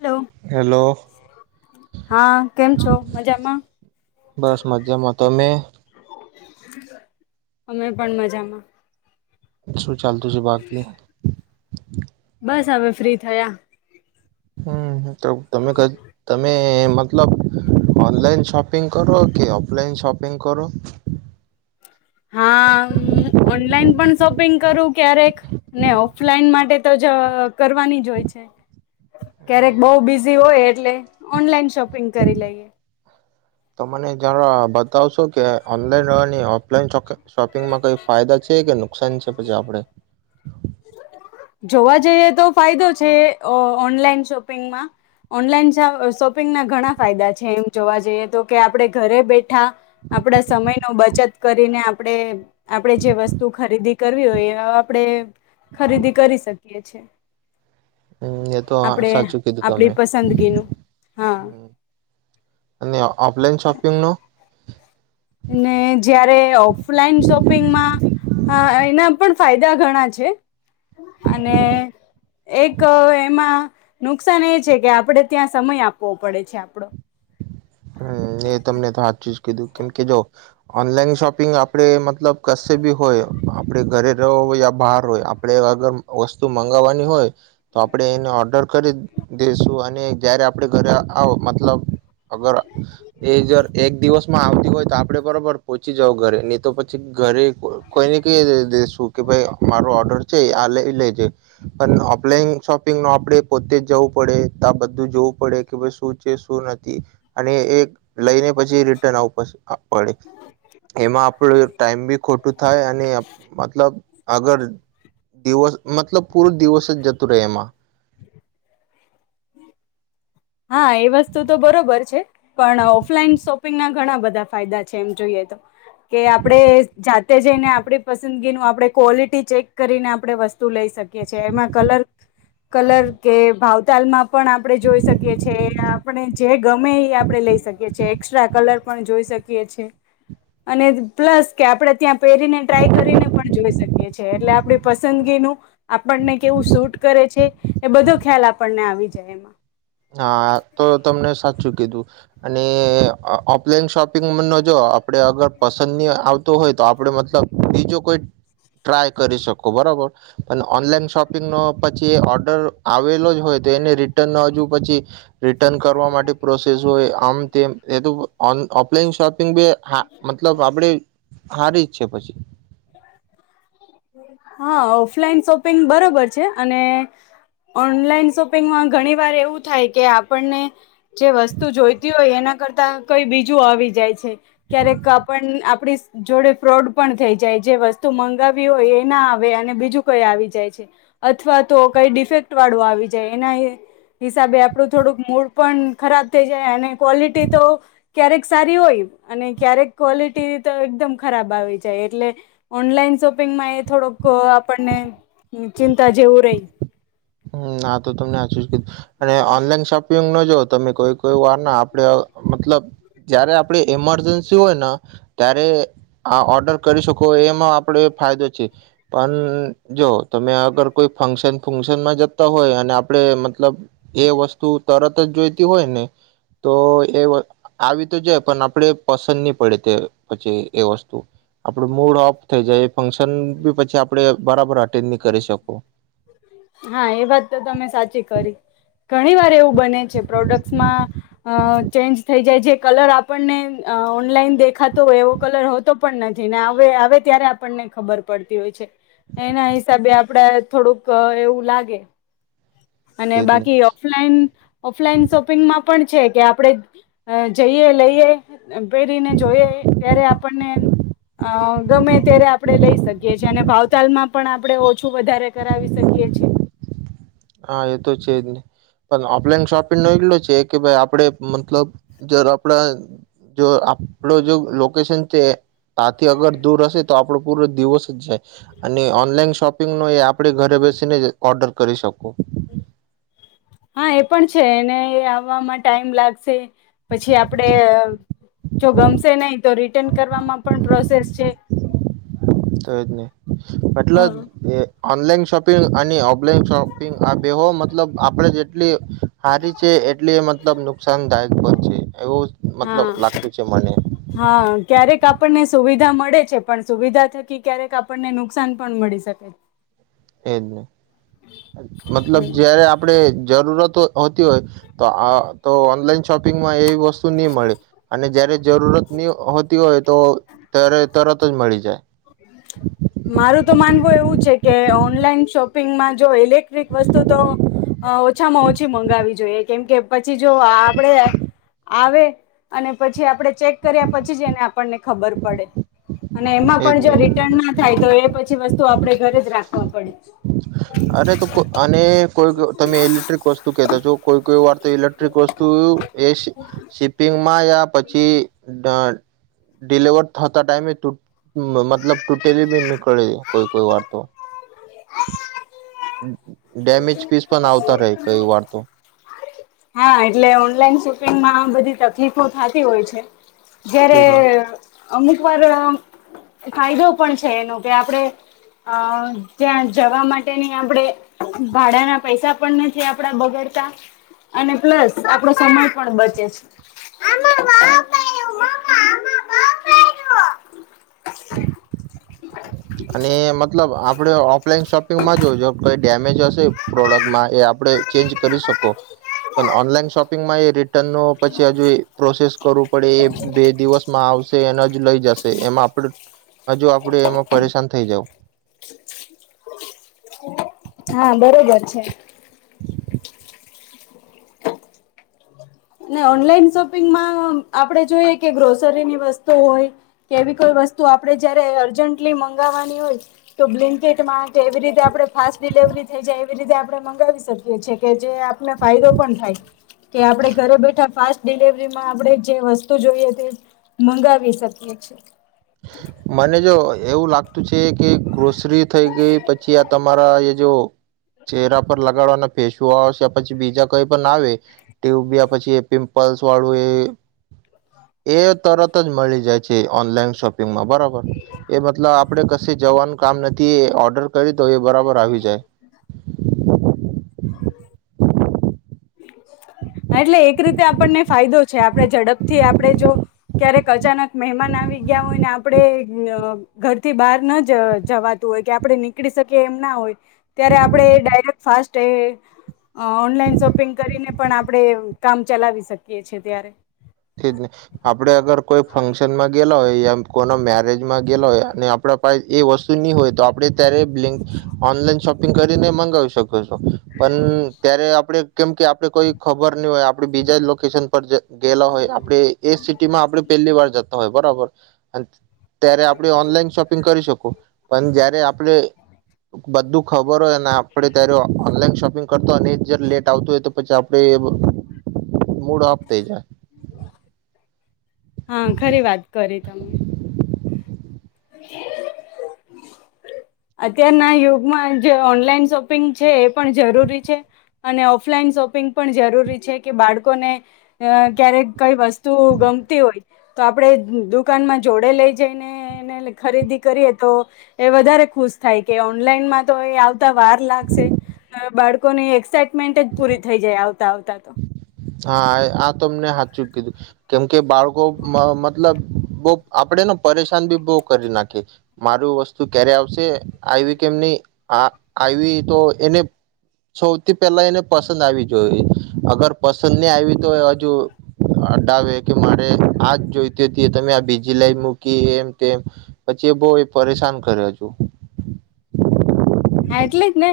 Hello hello હા કેમ છો મજામાં બસ મજામાં તમે અમે પણ મજામાં. શું ચાલતું છે બાકી બસ હવે ફ્રી થયા. હમ તો તમે ક તમે મતલબ ઓનલાઈન શોપિંગ કરો કે ઓફલાઈન શોપિંગ કરો. હા ઓનલાઈન પણ શોપિંગ કરું. ક્યારેક ને ઓફલાઈન માટે તો જ કરવાની જ હોય છે. ક્યારેક હમ બઉ બિઝી હોય એ ટલે ઓનલાઇન શોપિંગ કરી લઈએ. તો મને જરા બતાવશો કે ઓનલાઈનવાની ઓફલાઈન શોપિંગમાં કઈ ફાયદા છે કે નુકસાન છે પછી આપડે જોવા જઈએ તો ફાયદો છે અ ઓનલાઈન શોપિંગમાં ઓનલાઈન શોપિંગના ઘણા ફાયદા છે એમ જોવા જઈએ તો કે આપડે ઘરે બે ઠા આપડા સમય નો બચત કરીને આપડે આપડે જે વસ્તુ ખરીદી કરવી હોય એ આપડે ખરીદી શકીએ છે. હમ એ તો આપડે સાચું કીધું તમે આપડી પસંદગીનું હા ઓનલાઈન શોપિંગનો ને જ્યારે ઓફલાઈન શોપિંગમાં એના પણ ફાયદા ઘણા છે અને એક એમાં નકસાન એ છે કે આપડે ત્યાં સમય આપવો પડે છે આપડો હમ એ તમને તો હાચુ જ કીધું કેમ કે જો ઓનલાઈન શોપિંગ આપ પણેે મતલબ કસે ભી હોય આપ આપણે ઘરે રહો યા બહાર હોય આપણે અગર વસ્તુ મંગાવવાની હોય તો આપડે એને ઓર્ડર કરી દેશું. આ અને જયારે આપડે ઘરે આવ મતલબ અગર એ જર એક દિવસમાં આવતી હોય તો આપડે બરોબર પોહોંચી જાવ ઘરે. નહી તો પછી, ઘરે કો કોઈને કહી દેશું કે ભાઈ મારો ઓર્ડર છે આ લઈ લેજે પણ ઓફલાઈન શોપિંગ નો આપણે પોતે જ જવું પડે. તો બધું જોવું પડે કે ભ શું છે, શું નથી અને એ લઈને પછી રિટર્ન આવું પડશે આપડે એમાં આપડું ટાઈમ બી ખોટું થાય અને મતલબ અગર દિવસ મતલબ કુળ દિવસ જ જતું રે એમાં હા એ વસ્તુ તો બરોબર છે. પણ ઓફલાઈન શોપ પિંગ ના ઘણા બધા ફાયદા છે એમ જોઈએ તો. કે આપડે જાતે જઈને આપડી પસ સંદગીનું આપણે ક્વોલિટી ચેક કરીને આપણે વસ્તુ લઈ શકીએ છીએ. એમાં કલર કલર કે ભાવતાલમાં પણ આપડણે જોઈ શકીએ કે આપણે જે ગમે એ આપણે લઈ શકીએ છીએ. એસ્ટ્રા કલર પણ જોઈ શકીએ છીએ. અને પ્લસ કે આપણે ત્યાં પહેરીને ટ્રાય કરીને પણ જોઈ શકીએ છીએ. એટલે આપડી પસંદગીનું આપણને કેવું સુટ કરે છે, એ બધો ખ્યાલ આપણને આવી જાય એમ હા તો તમને સાચું કીધું અને ઓ ઓફલાઈન શોપિંગ માજો આપણે અગર પસંદની આવતો હોય તો આપણે મતલબ બીજુ કોઈ ટ્રાય કરી શકો બરોબર. અને ઓનલાઈન શોપિંગ નો પછી ઓર્ડર આવેલો જ હોય તો એને રિટર્ન હજુ પછી રિટન કરવા માટે પ્રોસેસ હોય આમ તેમ તે તુ ઓન ઓફલાઈન શોપ પિંગબી હા મતલબ આપડી હારીજ છે પછી હા ઓફલાઈન શોપિંગ બરોબર છે. અને ઓનલાઈન શોપિંગમાં ઘણી વાર એવું થાય કે આપણને જે વસ્તુ જોઈતી હોય એના કરતા કઈ બીજું આવી જાય છે. ક્યારેક આપણ આપડી જોડે ફ્રોડ પણ થઈ જાય જે વસ્તુ મંગાવી હોય એ ના આવે અને બીજું કઈ આવી જાય છે. અથવા તો કઈ ડિફેક્ટ વાળું આવી જાય. એના હિ હિસાબે આપણું થોડુંક મૂળ પણ ખરાબ થઈ જાય. અને ક્વોલિટી તો ક્યારેક સારી હોય. અને ક્યારેક ક્વોલિટી તો એકદમ ખરાબ આવી જાય. એટલે ઓનલાઈન શોપિંગમાં એ થોડોક અ આપણને ચિંતા જેવું રહી હમ્મ આ તો તમને હાચુંજ કી અને ઓનલાઈન શોપિંગનો જો તમે કોઈ કોઈ વાર ના આપડે ઓ મતલબ જયારે આપડે ઇમરજન્સી હોયને ત્યારે આ ઓર્ડર કરી શકો એમાં આપણે ફાયદો છે. પણ જો તમે અગર કોઈ ફક્શન ફશન શનમાં જતા હોય અને આપડે મતલબ એ વસ્તુ તરત જ જોઈતી હોય ને તો એ આવી તો જાય પણ આપડે પસંદ નહી પડે તે પછી એ વસ્તુ આપડું મૂડ ઓફ થઈ જાય એ ફક્શન બી પછી આપડે બરાબર કરી શકો હા એ વાત તો તમે સાચી કરી ઘણી વાર એવું બને છે પ્રોડક્ટ્સમાં ચેન્જ થઈ જાય જે કલર આપણને ઓનલાઈન દેખાતો હોય એવો કલર હોતો પણ નથી ને આવે ત્યારે આપણને ખબર પડતી હોય છે એના હિસાબે આપડે થોડુંક એવું લાગે અને એજ ને બાકી ઓફલાઈન ઓફલાઈન શોપિંગમાં પણ છે કે આપડણે જઈએ લઈએ પહેરીને જોઈ ત્યારે આપણને અ ગમે ત્યારે આપડણે લઈ કી અને ભાવતાલ માં પણ આપ આપડે ઓછું વધારે કરાવી શકીએ છીએ હા એ તો છે જ નહી પણ ઓફલાઈન શોપિંગ નો એટલો છે કે ભાઈ આપડ મતલબ જ આપડા જો આપડો જો લોકેશન તે ત્યાથી અગર દૂર હશે તો આપડું પૂરો દિવસ જ જાય અને ઓનલાઈન શોપિંગ નો એ આપ આપણે ઘરે બેસીને જ ઓર્ડર કરી શકોું. [inaudible] હા એ પણ છે એને આવવામાં ટાઈમ લાગશે પછી આપડે જો ગમશે નહી તો રિટર્ન કરવામાં પણ પ્રોસેસ છે તો એ જ નહી એટલે હા એ. ઓનલાઈન શોપિંગ અને ઓફલાઈન શોપિંગ આ બેહો મતલબ આપડણે જેટલી સારી છે એટલે મતલબ નુકસાનદાયક પણ છે એવું મતલબ લાગતું છે મને હા ક્યારેક આપણને સુવિધા મળે છે પણ સુવિધા થકી ક્યારેક આપણને નુકસાન પણ મળી શકે એજ નહી મતલબ હમ જયારે આપણેે જરૂરત હો હોય તો ઓનલાઈન શોપિંગમાં એ વસ્તુ નહી મળે અને જ જરૂરત ની હોતી હોય. તો ત્યારે તરત જ મળી જાય મારું તો માનવું એવું છે કે ઓનલાઈન શોપિંગમાં જો ઇલે વસ્ત ઓછામાં ઓછી મગાવી જોઈએ કેમ કેછ કી જો આપડે આવે અને પછી આપડે ચેક કર્યા પછી જ એને આપણને ખબર પડે અને એમાં એજ પણ જો ને રિટર્ન ના એ પછી વસ્ તો આપડે ઘરે જ રાખવા પડે. અરે, તો અને કોઈ તમે ઇલેક્ટ્રિક વસ્તુ કેતો છો? કોઈ કોઈ વાર તો ઇલેક્ટ્રિક વસ્તુ. શિપિંગમાં યા પછી. ડિલીવર થતા ટાઈમે, મતલબ ટૂટેલી ભી નીકળે, કોઈ કોઈ વાર તો. [unintelligible] હમ્મ ડેમેજ પીસ પણ આવતા રહે, કોઈ વાર તો. હા, એટલે ઓનલાઈન શોપિંગમાં બધી તકલીફો થતી હોય છે. જયારે. તેજ ને અમુક વાર ફાયદો પણ છે, એનો કે આપણે અ ત્યાં જવા માટેની આપણેે ભાડાના પૈસા પણ નથી આપડા, બગડતા. અને પ્લસ આપડો સમય પણ બચે છે. [inaudible] હમ્મ અને મતલબ આપડે ઓફલાઈન શોપિંગ. એમાં જોજો. કઈ ડેમેજ હશે, પ્રોડક્ટમાં એ આપડણે ચેન્જ કરી શકો, પણ ઓનલાઈન શોપિંગમાં એ રિટર્ન ન પછી હજુ એ પ્રોસેસ કરું. પડે એ બે દિવસમાં. આવશે એને જ લઈ જશે, એમાં આપડે હજુ આપડે એમાં પરેશાન થઈ જાવ. હા [unintelligible] ઓનલાઈન શોપિંગમાં આપણે જોઈએ, કે ગ્રોસરીની વસ્તુ હોય કેવી કોઈ વસ્તુ, આપણે જયારે અર્જન્ટલી મંગાવવાની હોય, તો બ્લેન્કેટમાં કે એવી રીતે આપણે ફાસ્ટ ડિલેવરી થઈ જાય, એવી રીતે આપણે મંગાવી શકીએ છેએ કે? જે આપને ફાયદો પણ થાય કે આપડે. તો ફાસ્ટ ડિલવરીમાં આપણે જે વસ્તુ જોઈએ, તે મંગાવી શકીએ છીએ. મને જો એવું લાગતું. છે કે ગ્રોસરી થઈ ગઈ, પછી આ તમારા એ જો ચહેરા પર લગાડવાના. ફેસ વોશ પછી બીજા કઈ પણ આવે, ટ્યુબ પછી પિમ્પલ્સ વાળું એ એ તરત જ મળી જાય છે, ઓનલાઈન શોપિંગ. હા, બરાબર. એ મતલબ આપડે કશે જવાનું કામ નથી, એ ઓર્ડર કરી તો એ બરાબર આવી જાય. હા, એટલે એક રીતે આપણને ફાયદો છે. આપણે ઝડપથી, આપણે જો ક્યારેક અચાનક મહેમાન આવી ગયા હોય ને આપણે ઘરથી બહાર ના જ જવાતું હોય કે આપણે નીકળી શકીએ એમ ના હોય ત્યારે આપણે ડાયરેક્ટ ફાસ્ટ એ. ઓનલાઈન શોપિંગ કરીને પણ આપણે કામ ચલાવી શકીએ છીએ ત્યારે. જ આપડે અગર કોઈ ફંક્શન માં ગેલા હોય, યા કોના મેરેજમાં ગે હોય અને આપણા પાસે એ વસ્તુ નહીં હોય, તો આપડે. [inaudible] Online shopping. કરીને મંગાવી શકો. પણ ત્યારે આપડે. કેમ કે આપડે કોઈ ખબર નહીં હોય, આપડે બીજા લોકેશન પર ગેલા હોય. એ સિટી માં આપડે પહેલી વાર જ. જતા હોય બરાબર ત્યારે આપણે ઓનલાઈન શોપિંગ કરી શકું, પણ જયારે આપડે બધું ખબર હોયને આપણે ત્યારે ઓનલાઈન શોપિંગ કરતો અને જ લેટ આવતો હોય તો પછી એ એ મૂડ ઓફ થઈ જાય. હા ખરી વાત કરી તમે. અત્યારના યુગમાં જે ઓનલાઈન શોપિંગ છે એ પણ જરૂરી છે. અને ઓફલાઈન શોપિંગ પણ જરૂરી છે, કે બાળકોને ક્યારેક કઈ વસ્તુ ગમતી હોય તો આપડે દુકાનમાં જોડે લઈ જઈને ખરીદી કરીએ તો એ વધારે ખુશ થાય કે, ઓનલાઈનમાં તો એ આવતા વાર લાગશે બાળકોને એક્સાઇટેડમેન્ટ જ પૂરી થઈ જાય આવ આવતા આવતા તો. હા આ તમને હાચું કીધું કેમ કે બાળકો મતલબ બહુ આપડે ને પરેશાન બી બહ કરી નાખી. મારું વસ્તુ ક્યારે આવશે, આવી કેમ નહી, આ આવી તો એને સૌથી પહેલા એને પસંદ આવી જોઈ અગર પસંદ નહી આવી તો હજુ અડાવે કે મારે આજ જોઈતી હતી. તમે આ બીજી લાઈન મૂકી એમ તેમ પછી એ બો એ પરેશાન કરે હજુ. હા એટલે જ ને!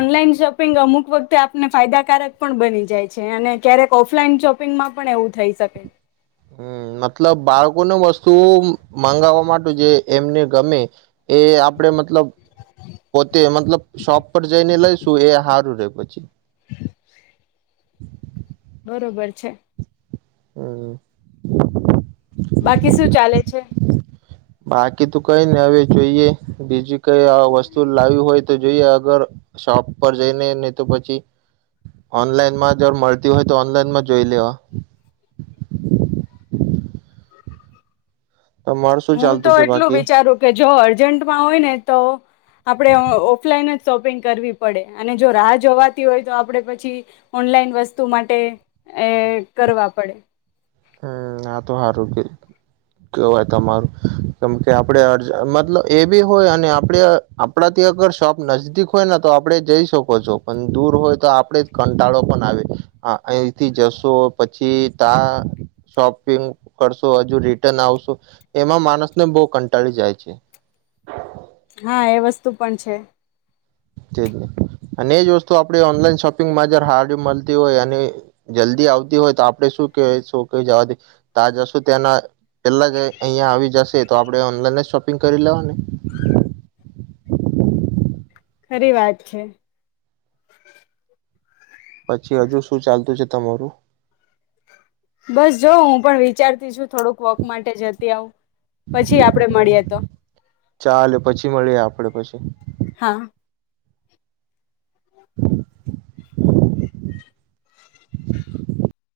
ઓનલાઈન શોપિંગ શોપિંગ અમુક વખતે આપને ફાયદાકારક પણ બની જાય છે. અને ક્યારેક ઓફલાઈન શોપિંગમાં પણ એવું થઈ શકે. હમ મતલબ બાળકોને વસ્તુ મગાવવા માટે જે એમને ગમે એ આપડે મતલબ પોતે મતલબ શોપ પર જઈને લઈશું એ હારું રે પછી. બરોબર છે. હમ્મ. બાકી શું ચાલે છે? બાકી તો કઈ નહિ. હવે જોઈએ બીજી કઈ વસ્તુ લાવી હોય તો, જોઈએ અગર શોપ પર જઈને ને તો પછી, ઓનલાઈનમાં જ મળતી હોય તો ઓનલાઈનમાં જોઈ લેવા. તમાર શું હું તો ચાલતું છે એટલું બાકી વિચારું કે જો અર્જન્ટમાં હોય ને તો આપણે ઓફલાઈન જ શોપિંગ કરવી પડે. અને જો રાહ જોવાતી હોય તો આપણે પછી ઓનલાઈન વસ્તુ માટે એ કરવા પડે. હમ આ તો સારું કે કેવાય તમારું કેમ કે આપડે અ મતલબ એ બી હોય અને આપડ આપણાથી અગર શોપ નજદીક હોય ને તો આપણે જઈ શકો છો. પણ દૂર હોય તો આપડે જ કંટાળો પણ આવે અહીથી જશો પછી તા શોપિંગ કરશો, હજુ રિટર્ન આવશો. એમાં માણસને બહુ કંટાળી જાય છે. હા એ વસ્તુ પણ છે. તેજ ને અને એજ વસ્તુ આપણે ઓનલાઈન શોપિંગમાં જ હારું મળતી હોય અને જલ્દી આવતી હોય તો આપણે શું કેવાય શ ક જવાથી તા જશો ત્યાંના પેલા જ અહીંયા આવી જશે તો આપણે ઓનલાઈન શોપિંગ કરી લેવાં ખરી વાત છે. પછી હજુ શું ચાલતું છે તમારું! બસ જોવ હું પણ વિચારતી છું થોડુંક વોક માટે જતી આવું. પછી આપડે મળીએ તો. ચાલે પછી મળીએ આપડે પછી. હાં.